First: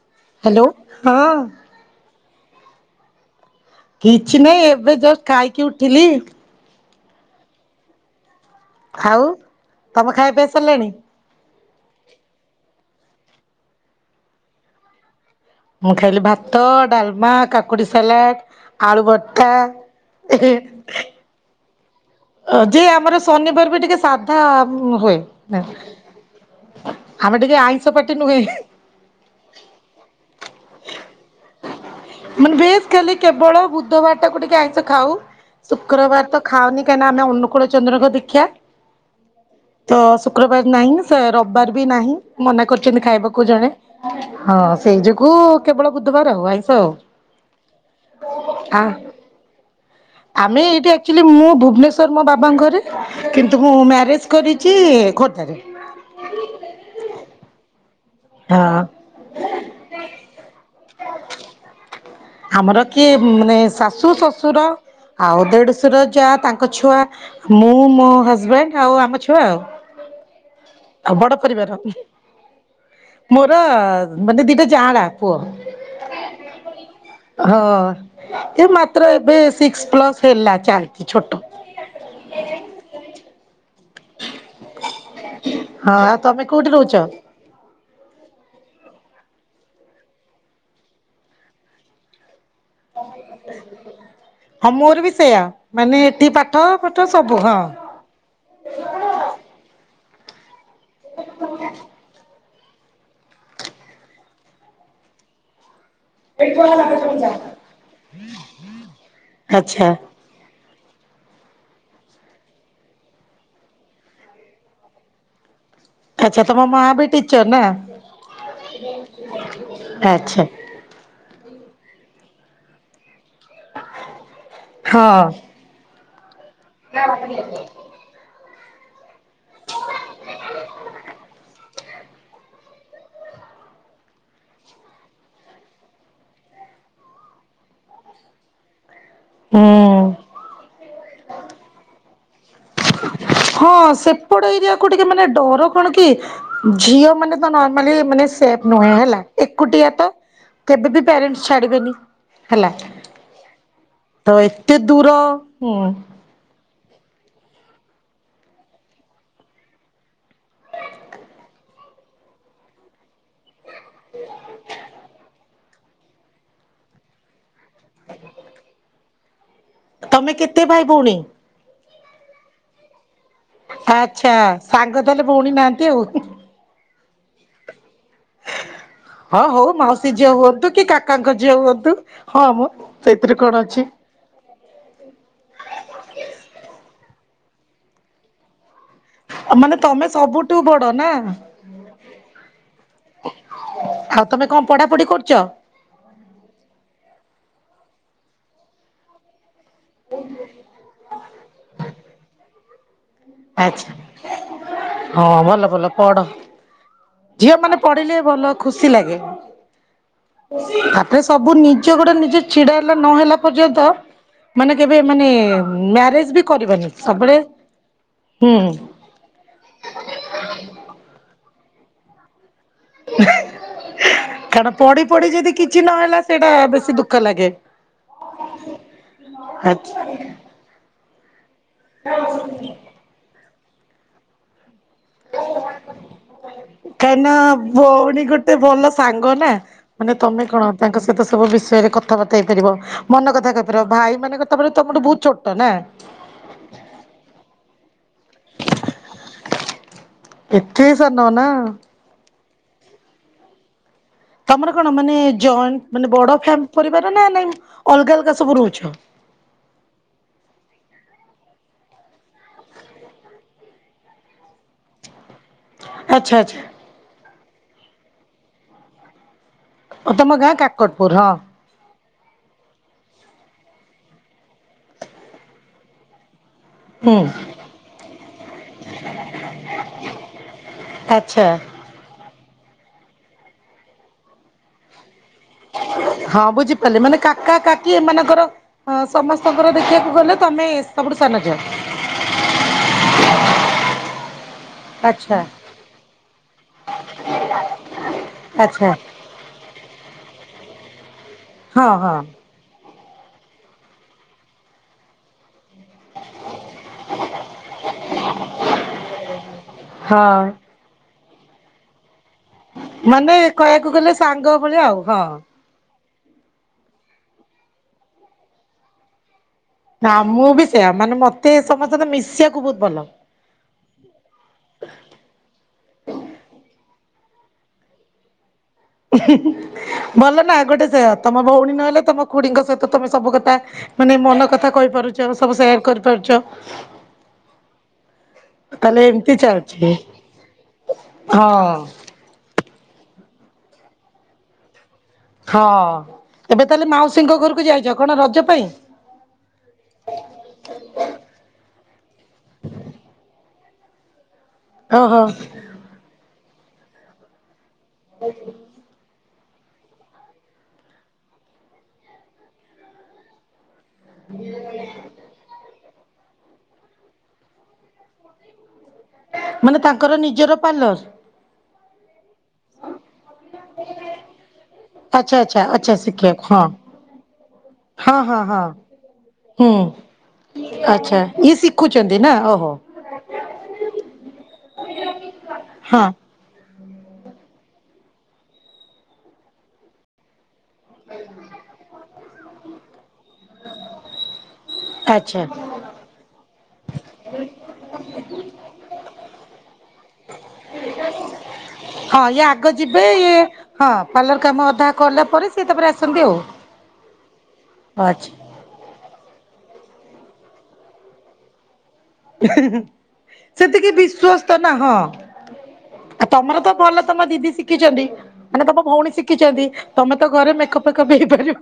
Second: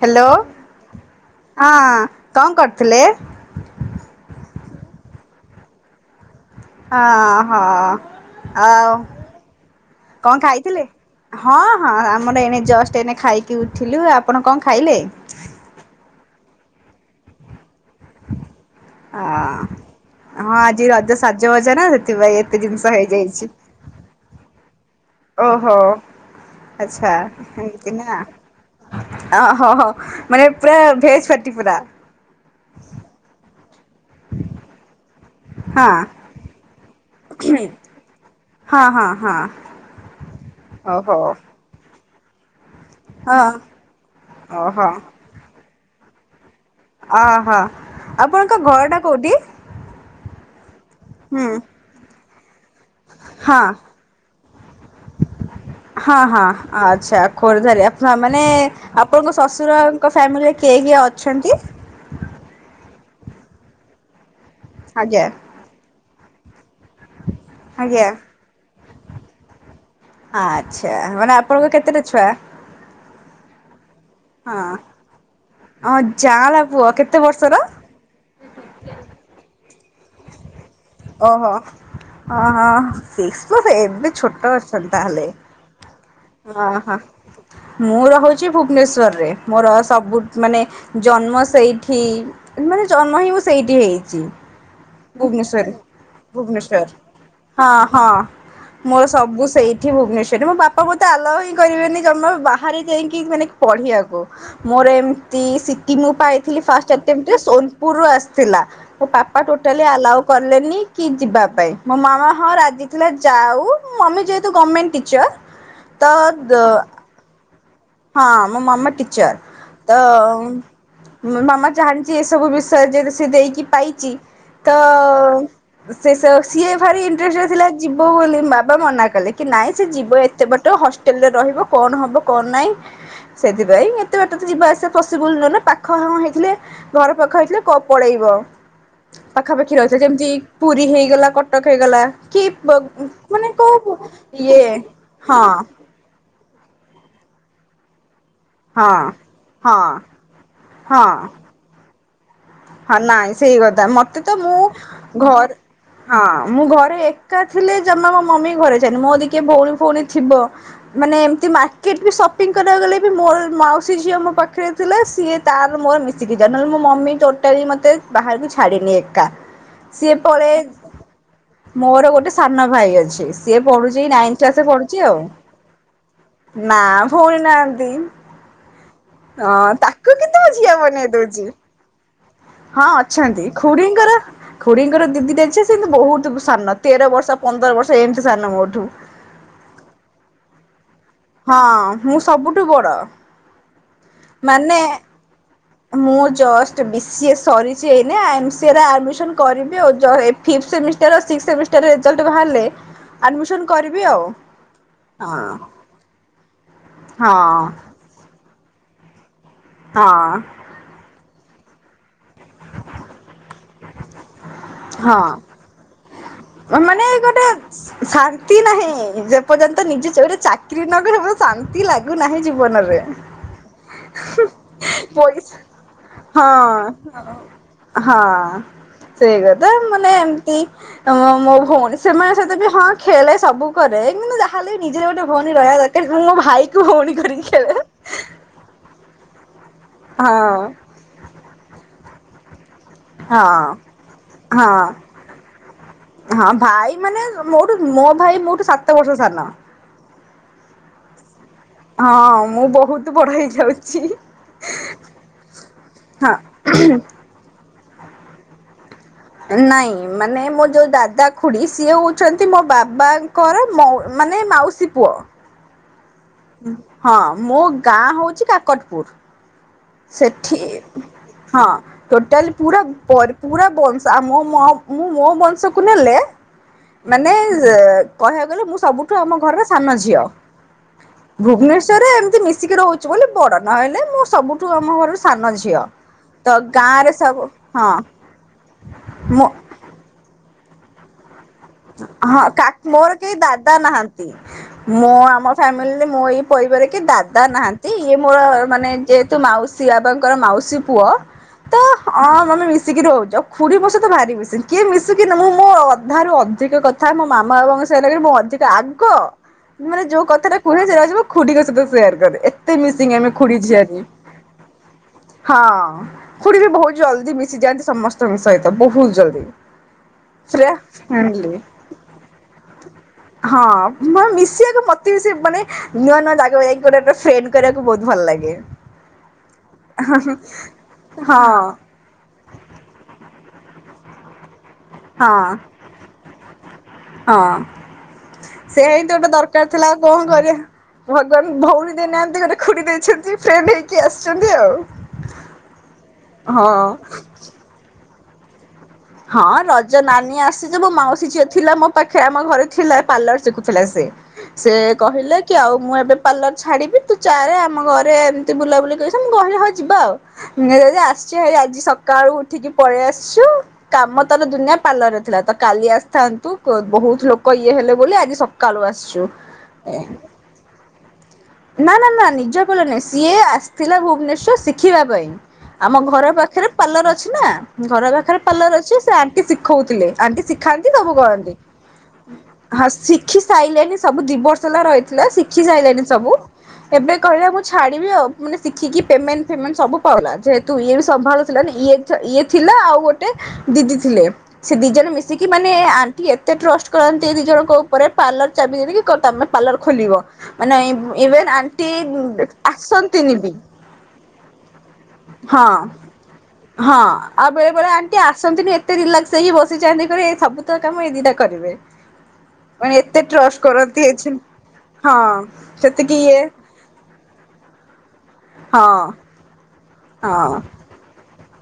Hello ହଁ କଣ କରୁଥିଲେ? କିଛି ନାହିଁ ଏବେ ତ ଖାଇକି ଉଠିଲି। ହଁ ହ ଆଉ ତମେ ଖାଇବା କଣ ପିଇ ଖାଇଥିଲେ? ସାରିଲାଣି ହଁ-ହଁ ଆମର ଏଣେ ଜଷ୍ଟ୍ ଏନେ ଖାଇକି ଉଠିଲୁ ଆପଣ କଣ ଖାଇଲେ? ମୁଁ ଖାଇଲି ଭାତ ଡାଲମା କା କୁଡି ସାଲାଡ଼୍ ଆଳୁ ଅ ଭର୍ତା। ସାଜବାଜା ନା ସେଥିପାଇଁ ଏତେ ଅ ଯେ ଜିନିଷ ଆମର ହେଇଯାଇଛି। ଶନିବାର୍ ବି ଟିକେ ସାଧା ହୁଏ। ଓହୋ ଆଚ୍ଛା ଆମେ ଟିକେ ଆଇଁଷ ଏମିତି ପାଟି ନା। ନୁହେଁ ଅ ହ-ହ ମାନେ ପୁରା ଭେଜ୍ ପାଟି ପୁରା। ମାନେ ଭେଜ୍ ଖାଲୀ କେବଳ ବୁଧବା ଟାକୁ ଟିକେ ଆଇଁଷ ଖାଉ ହଁ। ଶୁକ୍ରବାର୍ ତ ଖାଉନି କାହିଁକି ନା ଆମେ ଅନୁକୂଳ ଚନ୍ଦ୍ରଙ୍କ ଦିଖ୍ୟା। ହ- ହଁ-ହଁ। ତ ଶୁକ୍ରବାର୍ ନାହିଁ ସେ ରବିବାର୍ ବି ନାହିଁ। ମନା କରିଚନ୍ତି ଖାଇବାକୁ ହଁ ଜଣେ ହଁ ଓହୋ ସେଇ ଯୋଗୁ କେବଳ ବୁଧବାର୍ ଆଉ ଆଇଁଷ ଅ ଓହୋ। ଆପଣଙ୍କ ଆ ଘରଟା କୋଉଠି? ଆମେ ଏଇଠି ଆକଚୁଲି ହୁଁ ମୁଁ ଭୁବ୍ନେଶ ସର ମୋ ବାବାଙ୍କରେ କିନ୍ତୁ ହଁ ମୁଁ ମ୍ୟାରେଜ୍ କରିଚି ଖୋର୍ଦ୍ଧାରେ। ହଁ-ହଁ ଆଚ୍ଛା ଖୋର୍ଦ୍ଧାରେ ଫା ମାନେ ଆ ହଁ ଆପଣଙ୍କ ଶଶୁରଙ୍କ ଫ୍ୟାମିଲିରେ କିଏ-କିଏ ଅଛନ୍ତି? ଆମର କିଏ ମାନେ ଶାଶୁ ଶଶୁର ଆଜ୍ଞା ଆଉ ଦେଢଶୁର ଯା ତାଙ୍କ ଛୁଆ ମୁଁ ଆଜ୍ଞା ମୋ ହଜବେଣ୍ଡ୍ ଆଉ ଆମ ଛୁଆ ଆଉ। ଆଚ୍ଛା ଆଉ ବଡ ମାନେ ପରିବାର। ଆପଣଙ୍କ କେତେଟା ଛୁଆ? ମୋର ମାନେ ଦିଟା ଜାଁଳା ପୁଅ। ଅଁ ଜାଁଳା ପୁଅ କେ ହ ଏ ମାତ୍ର ଏବେ ସିକ୍ସ୍ ପ୍ଲସ୍ ହେଲା ଚା ଓହୋ ଓହୋ ସି‌କ୍ସି ପ୍ଲସ୍ ଏବେ ଛୋଟ ଅଛନ୍ତି ତାହେଲେ? ହଁ ଆ ହଁ - ହଁ। ମୁଁ ରହୁଛି ଭୁବନେଶ୍ଵରରେ ମୋର ସବୁ ମାନେ ଜନ୍ମ ସେଇଠି। ମାନେ ଜନ୍ମ ହିଁ ମୁଁ ସେଇଠି ହେଇଚି। ହଁ ମୋର ବି ସେୟା ମାନେ ଏଠି ପାଠ ଭୁବନେଶ୍ଵର ଫାଠ ସବୁ ହଁ। ହଁ ମୋର ସବୁ ସେଇଠି ଭୁବନେଶ୍ୱର୍ ରେ ମୋ ବାପା ମତେ ଆଲାଓ ହିଁ କରିବେନି କାରନ ବା ହାରେ ଯାଇକି ମାନେ ପଢିବାକୁ ମୋର ଏମତି ସି କି ମୁଁ ପାଇଥିଲି ଫାଷ୍ଟ୍ ଟେ ଅଟେମ୍ପ୍ ରେ ସୋନପୁର୍ ରୁୁ ଆସ୍ ଥିଲା ମୋ ପାପା ଟୋଟାଲି ଆଚ୍ଛା। ଆଲାଓ କଲେନି କି ଯିବା ପାଇଁ ମୋ ମାମା ହଁ ରାଜି ଥିଲା ଯାଉ ମମି ଯେହେତୁ ଗର୍ମେଣ୍ଟ୍ ଟିଚର୍। ତ ଆଚ୍ଛା ଦୋ ତମ ମା ବି ଟିଚର ନା ହଁ ମୋ ମାମା ଟିଚର୍ ତଅ ଆଚ୍ଛା ମୋ ମାମା ଚାହାଁଚି ଏସବୁ ବିଷୟ ଯେହେତୁ ସେ ଦେଇକି ପାଇଚି ତ ହଁ। ସେ ସ ସିଏ ଭାରି ଇନ୍ଟ୍ରେଷ୍ଟେଡ୍ ଥିଲା ଯିବ ବୋଲି ବାବା ମନା କଲେ କି ନାଇଁ ସି ଯିବ ଏ ତେ ବାଟ ହଷ୍ଟେଲ୍ ରେ ରହିବ କଣ ହବ କଣ ନାଇଁ ସେଥିପାଇଁ। ଏତେ ବାଟ ତ ଯିବା ଆସିବା ପସିବୁଲ୍ ନୁହ ନା ପାଖ ହଁ ହେଇଥିଲେ ଘର ପାଖ ହେଇଥିଲେ ପ ପଳେଇବ। ପାଖାପାଖି ରହିଥିଲେ ହୁଁ ଯେମ୍ ତି ପୁରୀ ହେଇଗଲା କଟକ୍ ହେଇଗଲା। କି ବ ମାନେ ହଁ କୋଉ ସେପଟ ଇଏ। ଏରିଆକୁ ଟିକେ ମାନେ ହଁ ଡର କଣ କି ଝିଅ ମାନେ ତ ନର୍ମାଲି ମାନେ ସେଫ୍ ନୁହେଁ ହଁ ହେଲା ହଁ ଏକୁଟିଆ ତ କେବେ ବି ହଁ ପ୍ୟାରେଣ୍ଟସ୍ ଛାଡିବେନି। ହେଲା ହଁ ନାଇଁ ସେଇ କଥା ମତେ ତ ମୁଁ ଏତେ ଦୂର ଘରେ ହୁଁ ହଁ ମୁଁ ଘରେ ଏକା ଥିଲେ ଜମା ମୋ ମମି ଘରେ ଛାଏନି ମୋର ଜଦି କିଏ ଭୋଉଣୀ ଫୋଉଣୀ ଥିବ। ମାନେ ଏମତି ମାର୍କେଟ ବି ସପିଂ କରିବାକୁ ଗଲେ ବି ମୋର ମା ଏହି ଝିଅ ମୋ ପାଖରେ ଥିଲା ସିଏ ତାର ମୋର ମିଶିକି ଯାଉ ନହେଲେ ମୋ ମମି ଟୋ ଟାଲି ମତେ ବାହାରକୁ ଛାଡିନି ଏକା ସିଏ ତମେ ପଳାଏ କେତେ ଭାଇ ଭଉଣୀ? ମୋର ଗୋଟେ ସାନ ଭାଇ ଅଛି ସିଏ ପଢୁଛି ଆଚ୍ଛା ନାଇଥ୍ କ୍ଲାସ୍ ‌ରେ ସାଙ୍ଗ ପଢୁଚି ଆଉ। ତାହେଲେ ଭଉଣୀ ନାହାନ୍ତି ଆଉ। ନା ଭଉଣୀ ନାହାନ୍ତି। ହଉ ହଁ ମାଉସୀ ତାକୁ କିନ୍ତୁ ମୋ ହୁଅନ୍ତୁ ଝିଅ କି ବନେଇ କାକାଙ୍କ ଦୋଉଛି। ଝିଅ ହୁଅନ୍ତୁ ମ ହଁ ସେଇଥିରେ ଅଛନ୍ତି କଣ ଅଛି। ଖୁୁଡି ଙ୍କର ଖୁଡ଼ିଙ୍କର ଦି ଦିଟା ଝିଅ ସେ ଏନ୍ତୁ ବୋହୁତ ସାନ ତେର ବର୍ଷ ପନ୍ଦର ବର୍ଷ ଏମିତି ସାନ ମୋଠୁ। ମାନେ ତମେ ସବୁଠୁ ବଡ ନା? ହଁ ମୁଁ ସବୁଠୁ ବଡ ଆଉ ତମେ କଣ ମାନେ ପଢାପଢି କରୁଛ? ମୁଁ ଜଷ୍ଟ ବି ସିଏ ସରିଛି ଏଇ ନା ଏମ ସି ଏ ରେ ଆଡମିସନ କରିବ [unintelligible] ଫି ସେମିଷ୍ଟର ସି ସେମିଷ୍ଟର ରିଜଲ୍ଟ ବାହାରିଲେ ଆଡମିସନ କରିବି ଆଉ ହଁ ଭଲ ଭଲ ପଢ। ହଁ ଝିଅ ମାନେ ପଢିଲେ ଭଲ ଖୁସି ଲାଗେ। ହଁ ତାପରେ ସବୁ ନିଜେ ଗୋଡେ ନିଜେ ଛିଡା ହେଲା ନ ହେଲା ପର୍ଯ୍ୟନ୍ତ ମାନେ କେବେ ମାନେ ହଁ ମ୍ୟାରେଜ ବି କରିବାନି ମାନେ ସବୁବେଳେ ଗୋଟେ ହୁଁ ଶାନ୍ତି ନାହିଁ ଯେ ଯେ ପର୍ଯ୍ୟନ୍ତ ନିଜେ ଯୋଉଠି ଚାକିରି ନ କରିବୁ ଶାନ୍ତି ଲାଗୁନାହିଁ ଜୀବନରେ। [inaudible] କାରଣ ପଢି ପଢି ଯଦି ପଇସା କିଛି ନହେଲା ସେଇଟା ହଁ ବେଶୀ ଦୁଃଖ ଲାଗେ। ସେଇଗଥା ମାନେ କି ତମ ମୋ ଭଉଣୀ ସେମାନେ ସହିତ ବି ହଁ ଖେଳେ ସବୁ କରେ କିନ୍ତୁ ଯା ହାଲି ନିଜର ଗୋଟେ ଭୋଉଣୀ ରହିବା ଦରକାର ମୁଁ ମୋ ଭାଇକୁ ଭଉଣୀ କରି ଖେଳେ। ଟେ ଭଲ ସାଙ୍ଗ ନା ମାନେ ତମେ ହଁ କଣ ତାଙ୍କ ସହିତ ସବୁ ବିଷୟରେ କଥାବାର୍ତା ହେଇ ପାରିବ। ହେ ମନ ହଁ କଥା କହିପାରିବ ଭାଇ ମାନେ ତା ପରେ ହଁ ତମଠୁ ବୋହୁତ ଛୋଟ ନା? ହଁ ଭାଇ ମାନେ ମୋଠୁ ମୋ ଭାଇ ମୋଠୁ ସାତ ବର୍ଷ ସାନ। ଏତେ ସାନ ନା? ହଁ ମୁଁ ବହୁତ ବଡ ହେଇ ଯାଉଛି। ତମର କଣ ମାନେ ଜଏଣ୍ଟ ମାନେ ହଁ ବଡ ଫ ପରିବାର ନା ନାଇଁ ଅଲଗା ଅଲଗା ସବୁ ରହୁଛ। ନାଇଁ ମାନେ ମୋ ଯୋଉ ଦାଦା ଖୁଡି ସିଏ ହଉଛନ୍ତି ମୋ ବାବାଙ୍କର ମାନେ ମାଉସୀ। ଶିପ ଆଚ୍ଛା ଆଚ୍ଛା। ହଁ ମୋ ଗାଁ ହଉଛି କାକଟପୁର। ତମ ଗାଁ ସେଠି କାକଟପୁର ହଁ ଟୋଟାଲି ପୁରା ପୁରା ବଂଶୋ ମୁ ମୋ ବଂଶକୁ ନେଲେ ହୁଁ ମାନେ କହିବାକୁ ଗଲେ ମୁଁ ସବୁଠୁ ଆମ ଘର ସାନ ଝିଅ। ଆଛା ଏମତି ମିଶିକି ରହୁଛିୁ ବୋଲି ବଡ ନହଲେ ମୁଁ ସବୁଠୁ ଆମ ଘ ହଁ ବୁଝିପାରିଲ ମାନେ ସବୁ କାକା ହଁ କାକି ଏମାନଙ୍କର ହଁ ମୁଁ ସମସ୍ତଙ୍କର ଦେଖିବାକୁ ଗଲେ ତମେ। ସବୁଠୁ ସାନ ଝିଅ। ହଁା ମୋର କେହି ଦାଦା ନାହାନ୍ତି। ମୁଁ ଆଚ୍ଛା ଆମ ଫ୍ୟାମିଲିରେ ମୁଁ ଏଇ ପରିବାର କି ଦାଦା ନାହାନ୍ତି ଇଏ ମୋର ଆଚ୍ଛା ମାନେ ଯେ ତୁ ମାଉସୀ ବାପଙ୍କର ମାଉସୀ ପୁଅ ତ ହଁ ହଁ ମ ଶିକି ରହୁଛ ଖୁୁଡି ମୋ ସହିତ ଭାରି ମିଶନି କିଏ ମିଶୁ କିି ମୁଁ ମ ଅଧିକ କଥା ମୋ ମାମା ବାବାଙ୍କ ସହି ମୁଁ ଅଧିକ ଆଗ ମାନେ ଯୋଉ ହଁ କଥାଟା କୁଛି [unintelligible] ଖୁଡିିକ ସହିତ ସେୟାର କରେ। ଏତେ ମିସିଙ୍ଗ ଆମେ ମାନେ ଖୁଡି କହିବାକୁ ଝିଆରୀ ଗଲେ ସାଙ୍ଗ ଭଳିଆ ଆଉ ହଁ। ଖୁଡି ବି ବହୁତ ଜଲଦି ମିଶିଯାଆନ୍ତି ସମସ୍ତଙ୍କ ସହିତ ବହୁତ ଜଲଦି। ନା ମୁଁ ବି ସେୟା ମାନେ ମତେ ସମସ୍ତେ ତ ମିଶିବାକୁ ବହୁତ ଭଲ। ହଁ ମିଶିବାକୁ ମତେ ସେ ମାନେ ନୂଆ ନୂଆ ଜାଗା ଯାଇକି ଗୋଟେ ଗୋଟେ ଫ୍ରେଣ୍ଡ କରିବାକୁ ବହୁତ ଭଲ ଲାଗେ। ଭଲ ନା ଗୋଟେ ସେ ତମ ହଁ ଭଉଣୀ ନହେଲେ ତମ ଖୁଡ଼ିଙ୍କ ସହିତ ତମେ ସବୁ କଥା ମାନେ ମନ କଥା କହିପାରୁଛ ହଁ ସବୁ ସେୟାର କରିପାରୁଛ। ହଁ ସେୟା ତାହେଲେ ହିଁ ତ ଗୋଟେ ଏମିତି ଦରକାର ଚାଲିଛି। ଥିଲା ଆଉ କଣ କରିବା ଭଗବାନ ହଁ ଭଉଣୀ ଦେ ଦେଇନାହାନ୍ତି ଗୋଟେ ଖୁଡ଼ି ଦେଇଛନ୍ତି ଫ୍ରେଣ୍ଡ ହେଇକି ଆସିଛନ୍ତି ଆଉ। ହଁ ଏବେ ହଁ। ତାହେଲେ ମାଉସୀଙ୍କ ଘରକୁ ଯାଇଛ କଣ ରଜ ପାଇଁ? ହଁ ରଜ ନାନୀ ଆସିଛି ମୋ ମାଉସୀ ଝିଅ ଥିଲା ମୋ ପାଖେ ଆମ ଘରେ ଥିଲା ପାର୍ଲର ଶିଖୁଥିଲା ସେ। ସେ ଓହୋ କହିଲେ କି ଆଉ ମୁଁ ଏବେ ପାର୍ଲର ଛାଡିବି ତୁ ଚାଲେ ଆମ ଘରେ ଏମତି ବୁଲାବୁଲି କରି ତ ମୁଁ କହିଲି ହଁ ଯିବା ଆଉ ଯଦି ଆସିଛି ହେଇ ଆଜି ସକାଳୁ ଉଠିକି ପଳେଇ ଆସିଛୁ। କାମ ତାର ଦୁନିଆ ପାର୍ଲରରେ ଥିଲା ତ କାଲି ଆସିଥାନ୍ତୁ ବହୁତ ଲୋକ ଇଏ ହେଲେ ବୋଲି ଆଜି ସକ୍ କାଳୁ ଆସିଛୁ ମାନେ ଏ ତାଙ୍କର ନିଜର ପାର୍ଲର ନା ନା ନା ନିଜ ପାର୍ଲର ନାଇଁ ସିଏ ଆସ୍ ଥିଲା ଭୁବନେଶ୍ଵର ଶିଖିବା ପାଇଁ ଆଚ୍ଛା ଆଚ୍ଛା ଆଚ୍ଛା ଆମ ଘର ଶିଖିବାକୁ ହଁ। ପାଖରେ ପାର୍ଲର ଅଛି ନା ଘର ହଁ ହଁ ପାଖରେ ହଁ ପାର୍ଲର ଅଛି ସେ ଆଣ୍ଟି ହୁଁ ଶିଖଉଥିଲେ ଆଣ୍ଟି ଶିଖାନ୍ତି ସବୁ ଆଚ୍ଛା ଇଏ କରନ୍ତି। ଶିଖୁଛନ୍ତି ନା ଓହୋ। ହଁ ଶିଖି ସାଇଲାଣି ସବୁ ଦି ବର୍ଷ ହେଲା ରହିଥିଲା ଶିଖି ସାଇଲାଣି ହଁ ସବୁ। ଏବେ କହିଲା ମୁଁ ଛାଡିବି ଆଉ ମାନେ ଶିଖିକି ପେମେଣ୍ଟ ଫେମେଣ୍ଟ ସବୁ ପଲା ଯେହେତୁ ତୁ ଇଏ ବି ସମ୍ଭାଳୁ ଥିଲା ନା ଇଏତ୍ ଇଏ ଥିଲା ଆଉ ଗୋଟେ ଦିଦି ଥିଲେ ସେ ଦି ଜଣ ଆଚ୍ଛା ମିଶିକି ମାନେ ମେ ଆଣ୍ଟି ଏତେ ଟ୍ରଷ୍ଟ କରନ୍ତି ଏ ଦି ଜଣଙ୍କ ଉପରେ। ପାର୍ଲର ଚାବି ଦେଇଦେଇକି କ ତମେ ପାର୍ଲର ଖୋଲିବ ମାନେ ଇଭ୍ ଇଭେନ୍ ଆନ୍ ହଁ ଇଏ ଆଗ ଯିବେ ଇଏ ହଁ ପାର୍ଲର କାମ ଅଧା କଲା ପରେ ସିଏ ହଁ। ତାପରେ ଆସନ୍ତି ଆଉ। ହଁ ଆଉ ବେଳେ ବେଳେ ଆଣ୍ଟି ଆଚ୍ଛା। ଆସନ୍ତିନି ଏତ୍ ଏତେ ରିଲାକ୍ସ ହେଇକି ବସିଯାନ୍ତି କହିବେ ସବୁ ତ କାମ ଏ ଦିଟା କରିବେ। ଉ ହୂ ହୁଁ ମାନେ ଏତେ ଟ୍ରଷ୍ଟ ସେତିକି କରନ୍ତି ଏଛି ବିଶ୍ଵସ୍ତ ନା ହଁ ସେତିକି ଆ ଇଏ ତମର ତ ଭଲ ତମ ଦିଦି ଶିଖିଛନ୍ତି ମାନେ ତମ ହଁ। ଭଉଣୀ ଶିଖିଛନ୍ତି ତମେ ତ ଘରେ ମେକପ୍ ଫେକପ୍ ହେଇପାରିବ।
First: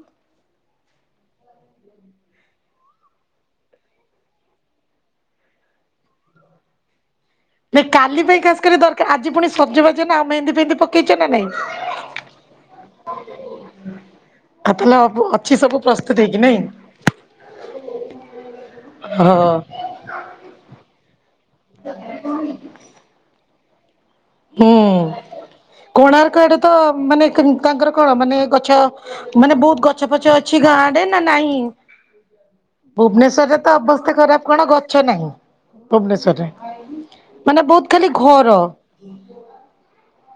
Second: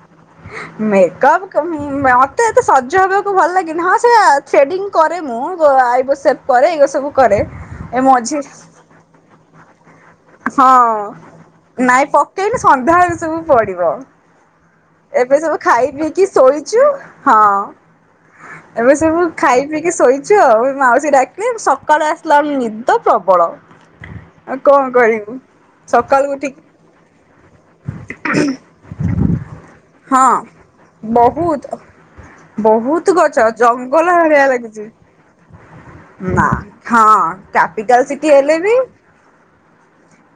ଆ ମେକଅପ୍ ମତେ ଏତେ ସଜ ହବାକୁ ଭଲ ଲାଗନି ହଁ ସେ ସେଡ଼ିଙ୍ଗ କରେ ମୁଁ ଆଇବୋ ସେଭ୍ କରେ ଏଇଗ ସବୁ କରେ। ନାଇଁ ଏ କାଲି ମଝି ପାଇଁ ଖାସ୍ କରି ଦରକାର ଆଜି ପୁଣି ସଜ ବାଜ ନା ଆଉ ମେହେନ୍ଦି ଫେହେନ୍ଦି ହଁ ପକେଇଛ ନା ନାଇଁ? ନାଇଁ ପକେଇନି ସନ୍ଧ୍ୟାବେଳକୁ ସବୁ ପଡିବ। ଆଉ ତାହେଲେ ଅବୁ ଏବେ ଅଛି ସବୁ ଖାଇ ପ୍ରସ୍ତୁତ ପିଇକି ହେଇକି ନାଇଁ ଶୋଇଛୁ ହଁ। ଏବେ ସବୁ ହଁ ଖାଇ ପିଇକି ଶୋଇ ଛୁ ଆଉ ମାଉସୀ ଡାକିଲେ ସକାଳୁ ଆସିଲା ବେଳୁ ନିଦ ପ୍ରବଳ। ଆଉ ହୁଁ କଣ କରିବୁ ସକାଳୁ କୋଣାର୍କ ଆଡ଼େ ଉଠିକି ତ ମାନେ କୁନ୍ ତାଙ୍କର କଣ ମାନେ ଗଛ ମାନେ ବହୁତ ଗ ହଁ ବହୁତ। ବହୁତ ଗଛ ଭୁବନେଶ୍ୱରରେ ତ ଜଙ୍ଗଲ ଅବସ୍ଥା ଖରାପ ଭଳିଆ କଣ ଲାଗୁଛି। ଗଛ ନାହିଁ। ନା ଭୁବନେଶ୍ଵରରେ ହଁ ମାନେ ବହୁତ କ୍ୟାପିଟାଲ ଖାଲି ସିଟି ଘର ହେଲେ ବି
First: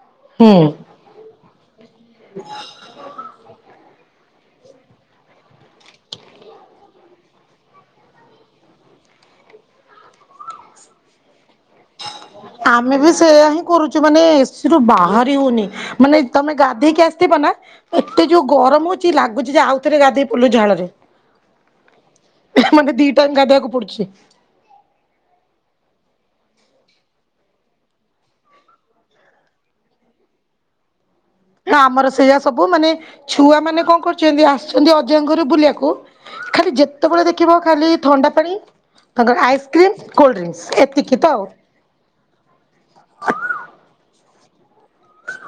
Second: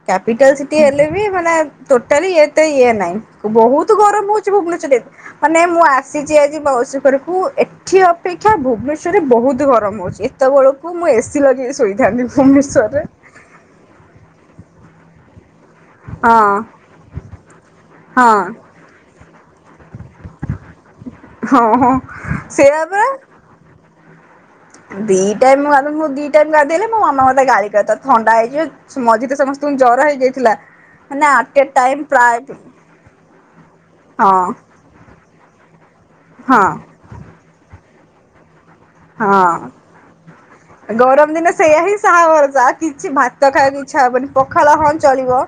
କ୍ୟାପିଟାଲ ହୁଁ। ସିଟି ହେଲେ ବି ମାନେ ଟୋଟାଲି ଏତେ ଇଏ ନାହିଁ ବହୁତ ଗରମ ହଉଛି ଭୁବନେଶ୍ଵରରେ। ମାନେ ମୁଁ ଆସିଛି ଆଜି ମାଉସୀ ଘରକୁୁ ଏଠି ଅପେକ୍ଷା ଭୁବନେଶ୍ଵରରେ ବହୁତ ଗରମ ହଉଛି ଏତ୍ ଏତେ ବେଳକୁ ମୁଁ ଏସି ଲଗେଇକି ସୋ ଆମେ ବି ସେଇଆ ହିଁ କରୁଛୁ ମାନେ ଏସ୍ ଏସି ରୁ ବାହାରି ହଉନି ମାନେ ହଁ ତମେ ଗାଧେଇକି ଆସିଥିବ ନା ଏତେ ଯୋଉ ହଁ ଗରମ ହଉ ଛି ଲାଗୁଛି ଯେ ଆଉଥରେ ଗାଧୋଇ ପଡ଼ିଲୁ ଝାଳରେ। ହଁ ହଁ ହୁ ସେଇଆ ମତେ ଦି ପରା ଟାଇମ୍ ଗାଧେଇବାକୁ ପଡୁଛି ଯେ। ଦି ଟାଇମ ମୁଁ ଦି ଟାଇମ ଗାଧେଇଲେ ମୋ ମାମା ମତେ ଗାଳି କରିଦବ ଥଣ୍ଡା ହେଇଯିବ। ମଝିରେ ସମସ୍ତଙ୍କୁ ଜର ହେଇଯାଇଥିଲା ମାନେ ଆ ନା ଆମର ସେଇଆ ସବୁ ମାନେ ଛୁଆ ମାନେ କଣ ହଁ କରୁଛନ୍ତି ଆସିଛନ୍ତି ଅଜାଙ୍କ ଘରୁ ବୁଲିବାକୁ ହଁ। ଖାଲି ଯେତେବେଳେ ଦେଖିବ ଖାଲି ଥଣ୍ଡା ପାଣି ତାଙ୍କର ହଁ ଆଇସ୍କ୍ରିମ୍ କୋଲ୍ଡଡିଙ୍କସ୍ ଏତିକି ତ ଆଉ। ଶାହା ଭରସା କିିଛି ଭାତ ଖାଇବାକୁ ଇଚ୍ଛା ହବନି। ପଖାଳ ହଁ ଚଳିବ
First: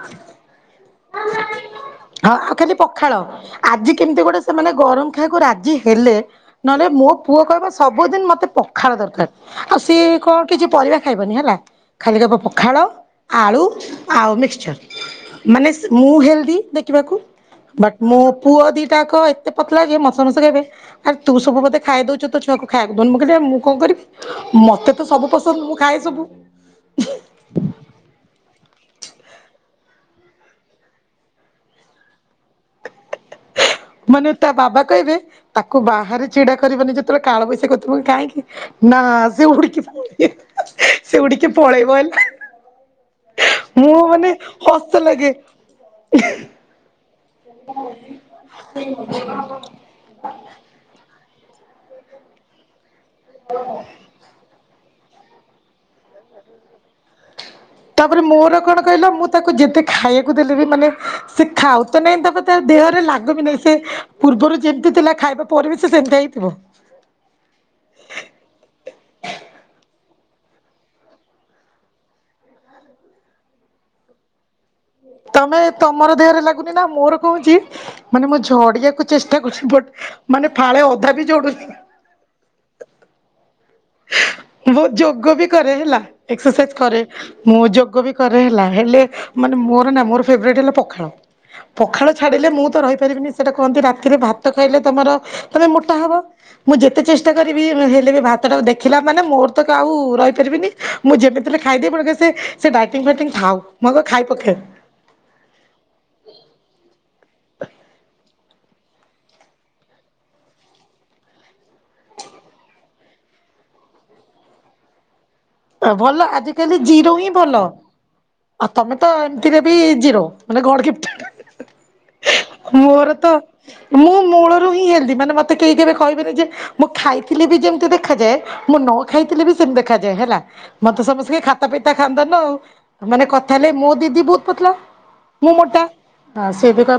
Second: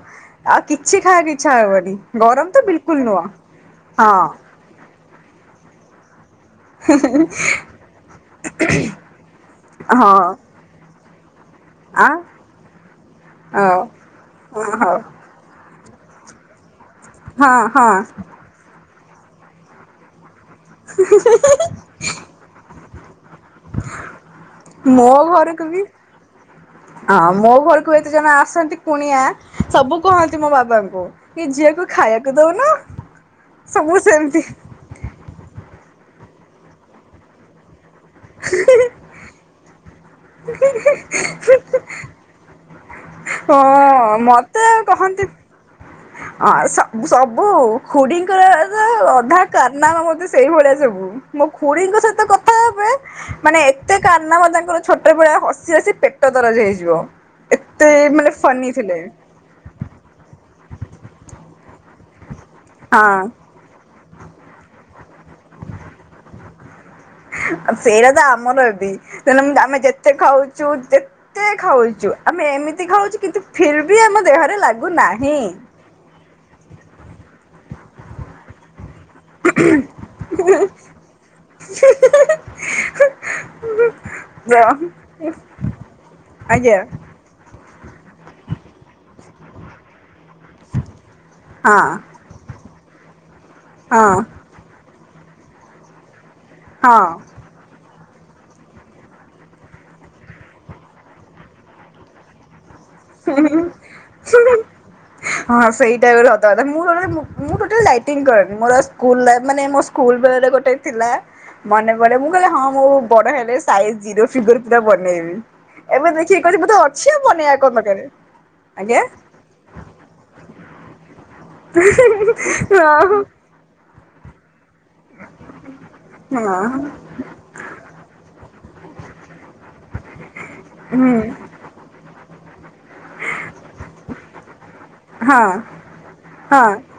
ଆଉ କିଛି ଖାଇବାକୁ ଇଚ୍ଛା ହବନି ହଁ ଆଉ ଗରମ ତ ଖାଲି ବିଲକୁଲ ପଖାଳ ନୁହଁ। ଆଜି କେମିତି ଗୋଟେ ହଁ ସେମାନେ ଗରମ ଖାଇବାକୁ ରାଜି ହେଲେ। ନହେଲେ ମୋ ପୁଅ କହିବା ସବୁଦିନ ମତେ ପଖାଳ ଦରକାର ଆଉ ସିଏ ହଁ କଣ କିଛି ପରିବା ଖାଇବନି ହେଲା ଆ ଖାଲି ପଖାଳ ଆଳୁ ହଉ ଆଉ ମିକ୍ସ ହଁ ମାନେ ମୁଁ ହେଲ୍ଦି ଦେଖିବାକୁ ହଁ ହଁ ବଟ ମୋ ପୁଅ ଦିଟାକ ଏତେ ପତଲା ଲାଗେ ମୋତେ ସମସ୍ତେ କହିବେ ଆରେ ତୁ ସବୁ ବୋଧେ ଖାଇଦଉଛୁ ତୋ ଛୁଆକୁ ଖାଇବାକୁ ଦେଉନୁ ମୁ କହିଲି ମୁଁ କଣ କରିବି ମତେ ତ ମୋ ସବୁ ପସନ୍ଦ ଘରକୁ ମୁଁ ବି ଖାଏ ସବୁ ହଁ ମୋ ଘରକୁ ଏତେ ଜଣ ଆସନ୍ତି କୁଣିଆ ସବୁ କୁହନ୍ତି ମୋ ବାବାଙ୍କୁ ଏ ଝିଅକୁ ଖାଇବାକୁ ଦଉନ ମାନେ ତା ବାବା କହିବେ ତାକୁ ବାହାରେ ଛିଡା କରିବନି ଯେତେବେଳେ କାଳବୈସା କ ତ କାହିଁକି ନା ସେଉଡ଼ିକି ପଳେଇବ ସେଉଡ଼ିକି ପଳେଇବ ହେଲେ ମୁଁ ହଁ ମାନେ ମତେ ହସ ଲାଗେ ଆଉ ସ ସବୁ ଖୁଡିଙ୍କର ଅଧା କାର ନମା ସେଇଭଳିଆ ସବୁ ମୋ ଖୁଡିଙ୍କ ସହିତ କଥା ହବେ ମାନେ ଏତେ କାରନାମା ତାଙ୍କର ଛୋଟ ଭଳିଆ ହସି ହସି ପେଟ ଦରଜ ହେଇଯିବ ଏତେ ତାପରେ ମାନେ ମୋର ଫନି କଣ ଥିଲେ କହିଲ ମୁଁ ତାକୁ ଯେତେ ଖାଇବାକୁ ଦେଲେ ବି ମାନେ ସେ ଖାଉ ତ ନାଇଁ ତାପ ତା ଦେହରେ ହଁ ଲାଗ ବି ନାହିଁ ସେ ପୂର୍ବରୁ ଯେମ୍ତି ଥିଲା ଖାଇବା ପରେ ବି ସେ ସେମିତିଆ ହେଇଥିବ। ସେଇଟା ତ ଆମର ବି [unintelligible] ତ ଆମେ ଯେତେ ଖାଉଚୁ ଯେ କେତେ ଖାଉଚୁ ଆମେ ଏମିତି ଖାଉଚୁ କିନ୍ତୁ ଫର୍ ବି ଆମ ଦେହରେ ଲାଗୁନାହିଁ। ତମେ ତମର ଦେହରେ ଲାଗୁନି ନା ମୋର କହୁଚି ମାନେ ମୁଁ ଝଡିଆକୁ ଚେଷ୍ଟା କରୁ ବଟ୍ ମାନେ ଫାଳେ ଅଧା ବି ଜୋଡୁନି। ହୁଁ। ମୁଁ ଯୋଗ ବି କରେ ହେଲା ଏକ୍ସରସାଇଜ ଆଜ୍ଞା କରେ। ମୁଁ ଯୋଗ ବି କରେ ହେଲା ହେଲେ ମାନେ ମୋର ନା ମୋର ଫେବରେଟ ହେଲା ପଖାଳ। ହଁ ପଖାଳ ଛାଡ଼ିଲେ ମୁଁ ତ ରହିପାରିବିନି। ସେଇଟା କୁହନ୍ତି ରାତିରେ ହଁ ଭାତ ଖାଇଲେ ତମର ତୁମେ ମୋଟା ହେବ। ମୁଁ ଯେତେ ଚେଷ୍ଟା ହଁ। କରିବି ହେଲେ ବି ଭାତ୍ ସେଟାକୁ ଦେଖିଲା ମାନେ ମୋର ତ ଆଉ ରହିପାରିବିନି ମୁଁ ଯେମିତିଲେ ଖାଇଦିବି [unintelligible] ସେ ସେ ଡାଇଟିଙ୍ଗ ଫାଇଟିଙ୍ଗ ଥାଉ ମୁଁ ଖାଇ ପଖେ। ହୁଁ ହଁ ସେଇଟା ବି ଗୋଟେ ସତ କଥା ମୁଁ [unintelligible] ମୁଁ ଟୋଟାଲି ଡାଇଟିଙ୍ଗ କରେନି ମୋର ସ୍କୁଲ ଲାଇଟ୍ ମାନେ ମୋ ସ୍କୁଲ ବେଳରେ ଗୋଟେ ଥିଲା ମନେ ପଡେ ମୁଁ କହିଲି ହଁ ମୁଁ ବଡ ହେଲେ ସାଇଜ ଜିରୋ ଫିଗର ପୁରା ବନେଇବି। ଏବେ ଭଲ ଦେଖି କଉଚି ବୋଧେ ଆଜିକାଲି ଅଛି ଜିରୋ ଆ ହିଁ ଭଲ ମନେଇ କଁ ଦର୍ ଆଉ ତମେ ତ ଏମିତିରେ ବି ଜିରୋ ମାନେ ଗଡ଼ ଗିଭଟେଡ୍। ହଁ! ମୁଁ ମୂଳରୁ ହିଁ ହେଲ୍ଦି ମାନେ ମତେ କେହି କେବେ କହିବେନି ଯେ ହଁ ମୁଁ ଖାଇ ଥିଲେ ବି ଯେମିତି ଦେଖାଯାଏ ମୁଁ ନ ଖାଇଥିଲେ ବି ସେମିତି ଦେଖାଯାଏ ହେଲା ମତେ ହୁଁ ସମସ୍ତେ ଖା ଖତା ପିତା ଖାନ୍ତାନା ଆଉ ମାନେ କଥା ହେଲେ ମୋ ଦିଦି ବହୁତ ପତଲା। ମୁଁ ହଁ। ମୋଟା ସେ [unintelligible] ହ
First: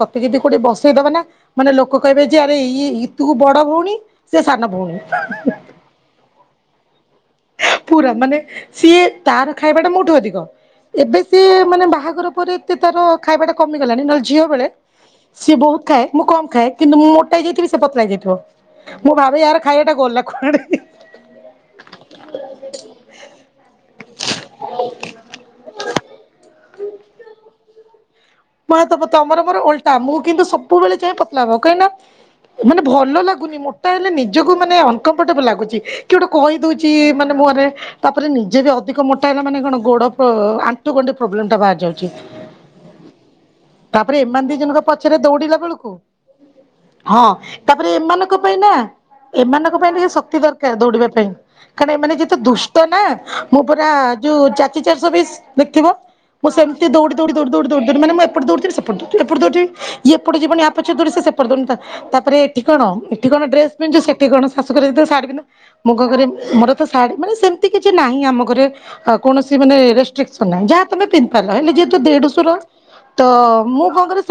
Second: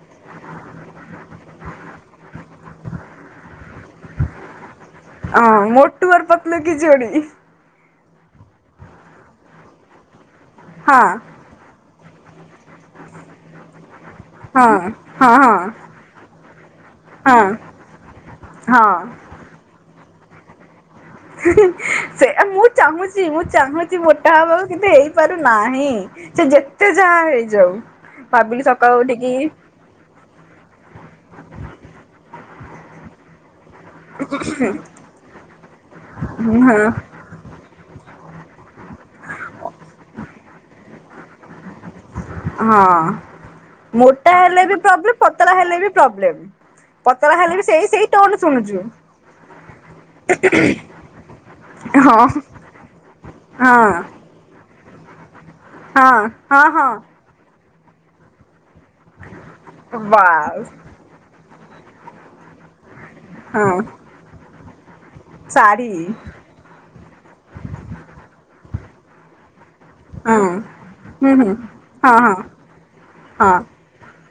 ତତେ ଯଦି କୋଉଟେ ବସେଇଦବା ନା ମାନେ ଲୋକ କହିବେ ଯେ ଆରେ ଇ ଇତୁ ବଡ ଭଉଣୀ। ସେ ସାନ ଭଉଣୀ। ହଁ ମୋଟୁ ଅର୍ ପତୁଲ୍ କି ଯୋଡି। ପୁରା ମାନେ ସିଏ ତାର ଖାଇବା ଟା ମୋଠୁ ଅଧିକ ଏବେ ସେ ମାନେ ବାହାଘର ପରେ ଏତେ ତାର ଖାଇବାଟା କମିଗଲାଣି ନହେଲେ ଝିଅ ହଁ ବେଳେ ହଁ ହଁ ସିଏ ବହୁତ ଖାଏ ମୁଁ କମ ଖାଏ କିନ୍ତୁ ମୁଁ ମୋଟା ହଁ ଯାଇଥିବି ସେ ପତଳା ଯାଇଥିବ। ହଁ ମୁଁ ଭାବେ ୟାର ଖାଇଟା ଗଲା କୁଆଡେ। ସେ ମୁଁ ଚାହୁଁଚି ମୁଁ ଚାହୁଁଚି ମୋଟା ହବାକୁ କିନ୍ତୁ ହେଇପାରୁନାହିଁ। ସେ ଯେତେ ଯାହା ହେଇଯାଉ। ଭାବିଲି ହ ସକାଳୁ ତପ ଉଠିକି ତମର ମୋର ଓଲ୍ କା ଆମକୁ କିନ୍ତୁ ସବୁବେଳେ ଯାଇ ପତଲା ହବାକୁ କାହିଁକିନା ମାନେ ଭଲ ଲାଗୁନି ମୋଟ୍ ତାହେଲେ ନିଜକୁ ମାନେ ଅନକମ୍ଫର୍ଟେବୁଲ ଲାଗୁଚି କି ଗୋଟେ କହି ହଁ ଦଉଚି ମାନ୍ ମୁହଁରେ ତାପରେ ନିଜେ ବି ଅଧିକ ମୋଟା ହେଲା ମାନେ କଣ ଗୋଡ ଫ ଆଣ୍ଠୁ ଗଣ୍ଠି ପ୍ରୋବ୍ଲେମ୍ଟା ବାହାରି ଯାଉଚି। ହଁ ମୋଟା ଏମାନେ ଦି ହେଲେ ବି ଜଣଙ୍କ ପଛରେ ପ୍ରବ୍ଲେମ୍ ପତଳା ଦୌଡିଲା ହେଲେ ବି ବେଳକୁ ପ୍ରବ୍ଲୋମ୍। ହଁ ପତଳା ହେଲେ ବି ତାପରେ ସେଇ-ସେଇ ଏମାନଙ୍କ ଟୋନ୍ ପାଇଁ ନା ଶୁଣୁଚୁ। ଏମାନଙ୍କ ପାଇଁ ଟିକେ ଶକ୍ତି ଦରକାର ଦୌଡ଼ିବା ପାଇଁ କାରଣ ଏମାନେ ହଁ ଯେତେ ଦୁଷ୍ଟ ନା ମୁଁ ହଁ ପୁରା ଯୋଉ ଚାଚି ଚାରଷ ବିସ୍ ଦେଖିବ ହଁ ମୁଁ ହଁ ସେମ୍ତି ହଁ ଦୌଉଡି ଦଉଡି ଦଉଡି ଦଉଡି ଦଉଡି ମାନେ ମୁଁ ଏପଟେ ଦୈଉଳି ଥିବି ସେପଟେ ଦୈଉଳି ଥିବି ଏପଟେ ଦୈଉଳି ଥିବି ଇଏ ପଟେ ଯିବନି ବାସ୍ ଆପାଟ୍ [unintelligible] ତାପରେ ଏଠି କଣ ଏଠି କଣ ହଁ ଡ୍ରେସ୍ ପିନ୍ଧୁ ସେଠି କଣ ଶାଶୁ [unintelligible] ଶାଢ଼ୀ ପିନ୍ଧୁ ଶାଢ଼ୀ ମୁଗ ଘରେ ମୋର ତ ଶାଢ଼ୀ ମାନେ ସେମ୍ତି କିଛି ନାହିଁ ଆମ ଘରେ ହଁ କୌଣସି ମାନେ ରିସ୍ ହଁ କିଛି ନିହି ଯାହା ତମେ ପିନ୍ଧି ହୁଁ ହୁଁ ପାରିଲ ହେଲେ ଯେହେତୁ ହଁ ହଁ ଦେଢ଼ଶୁର ତ ହଁ ମୁଁ କଁ କରେ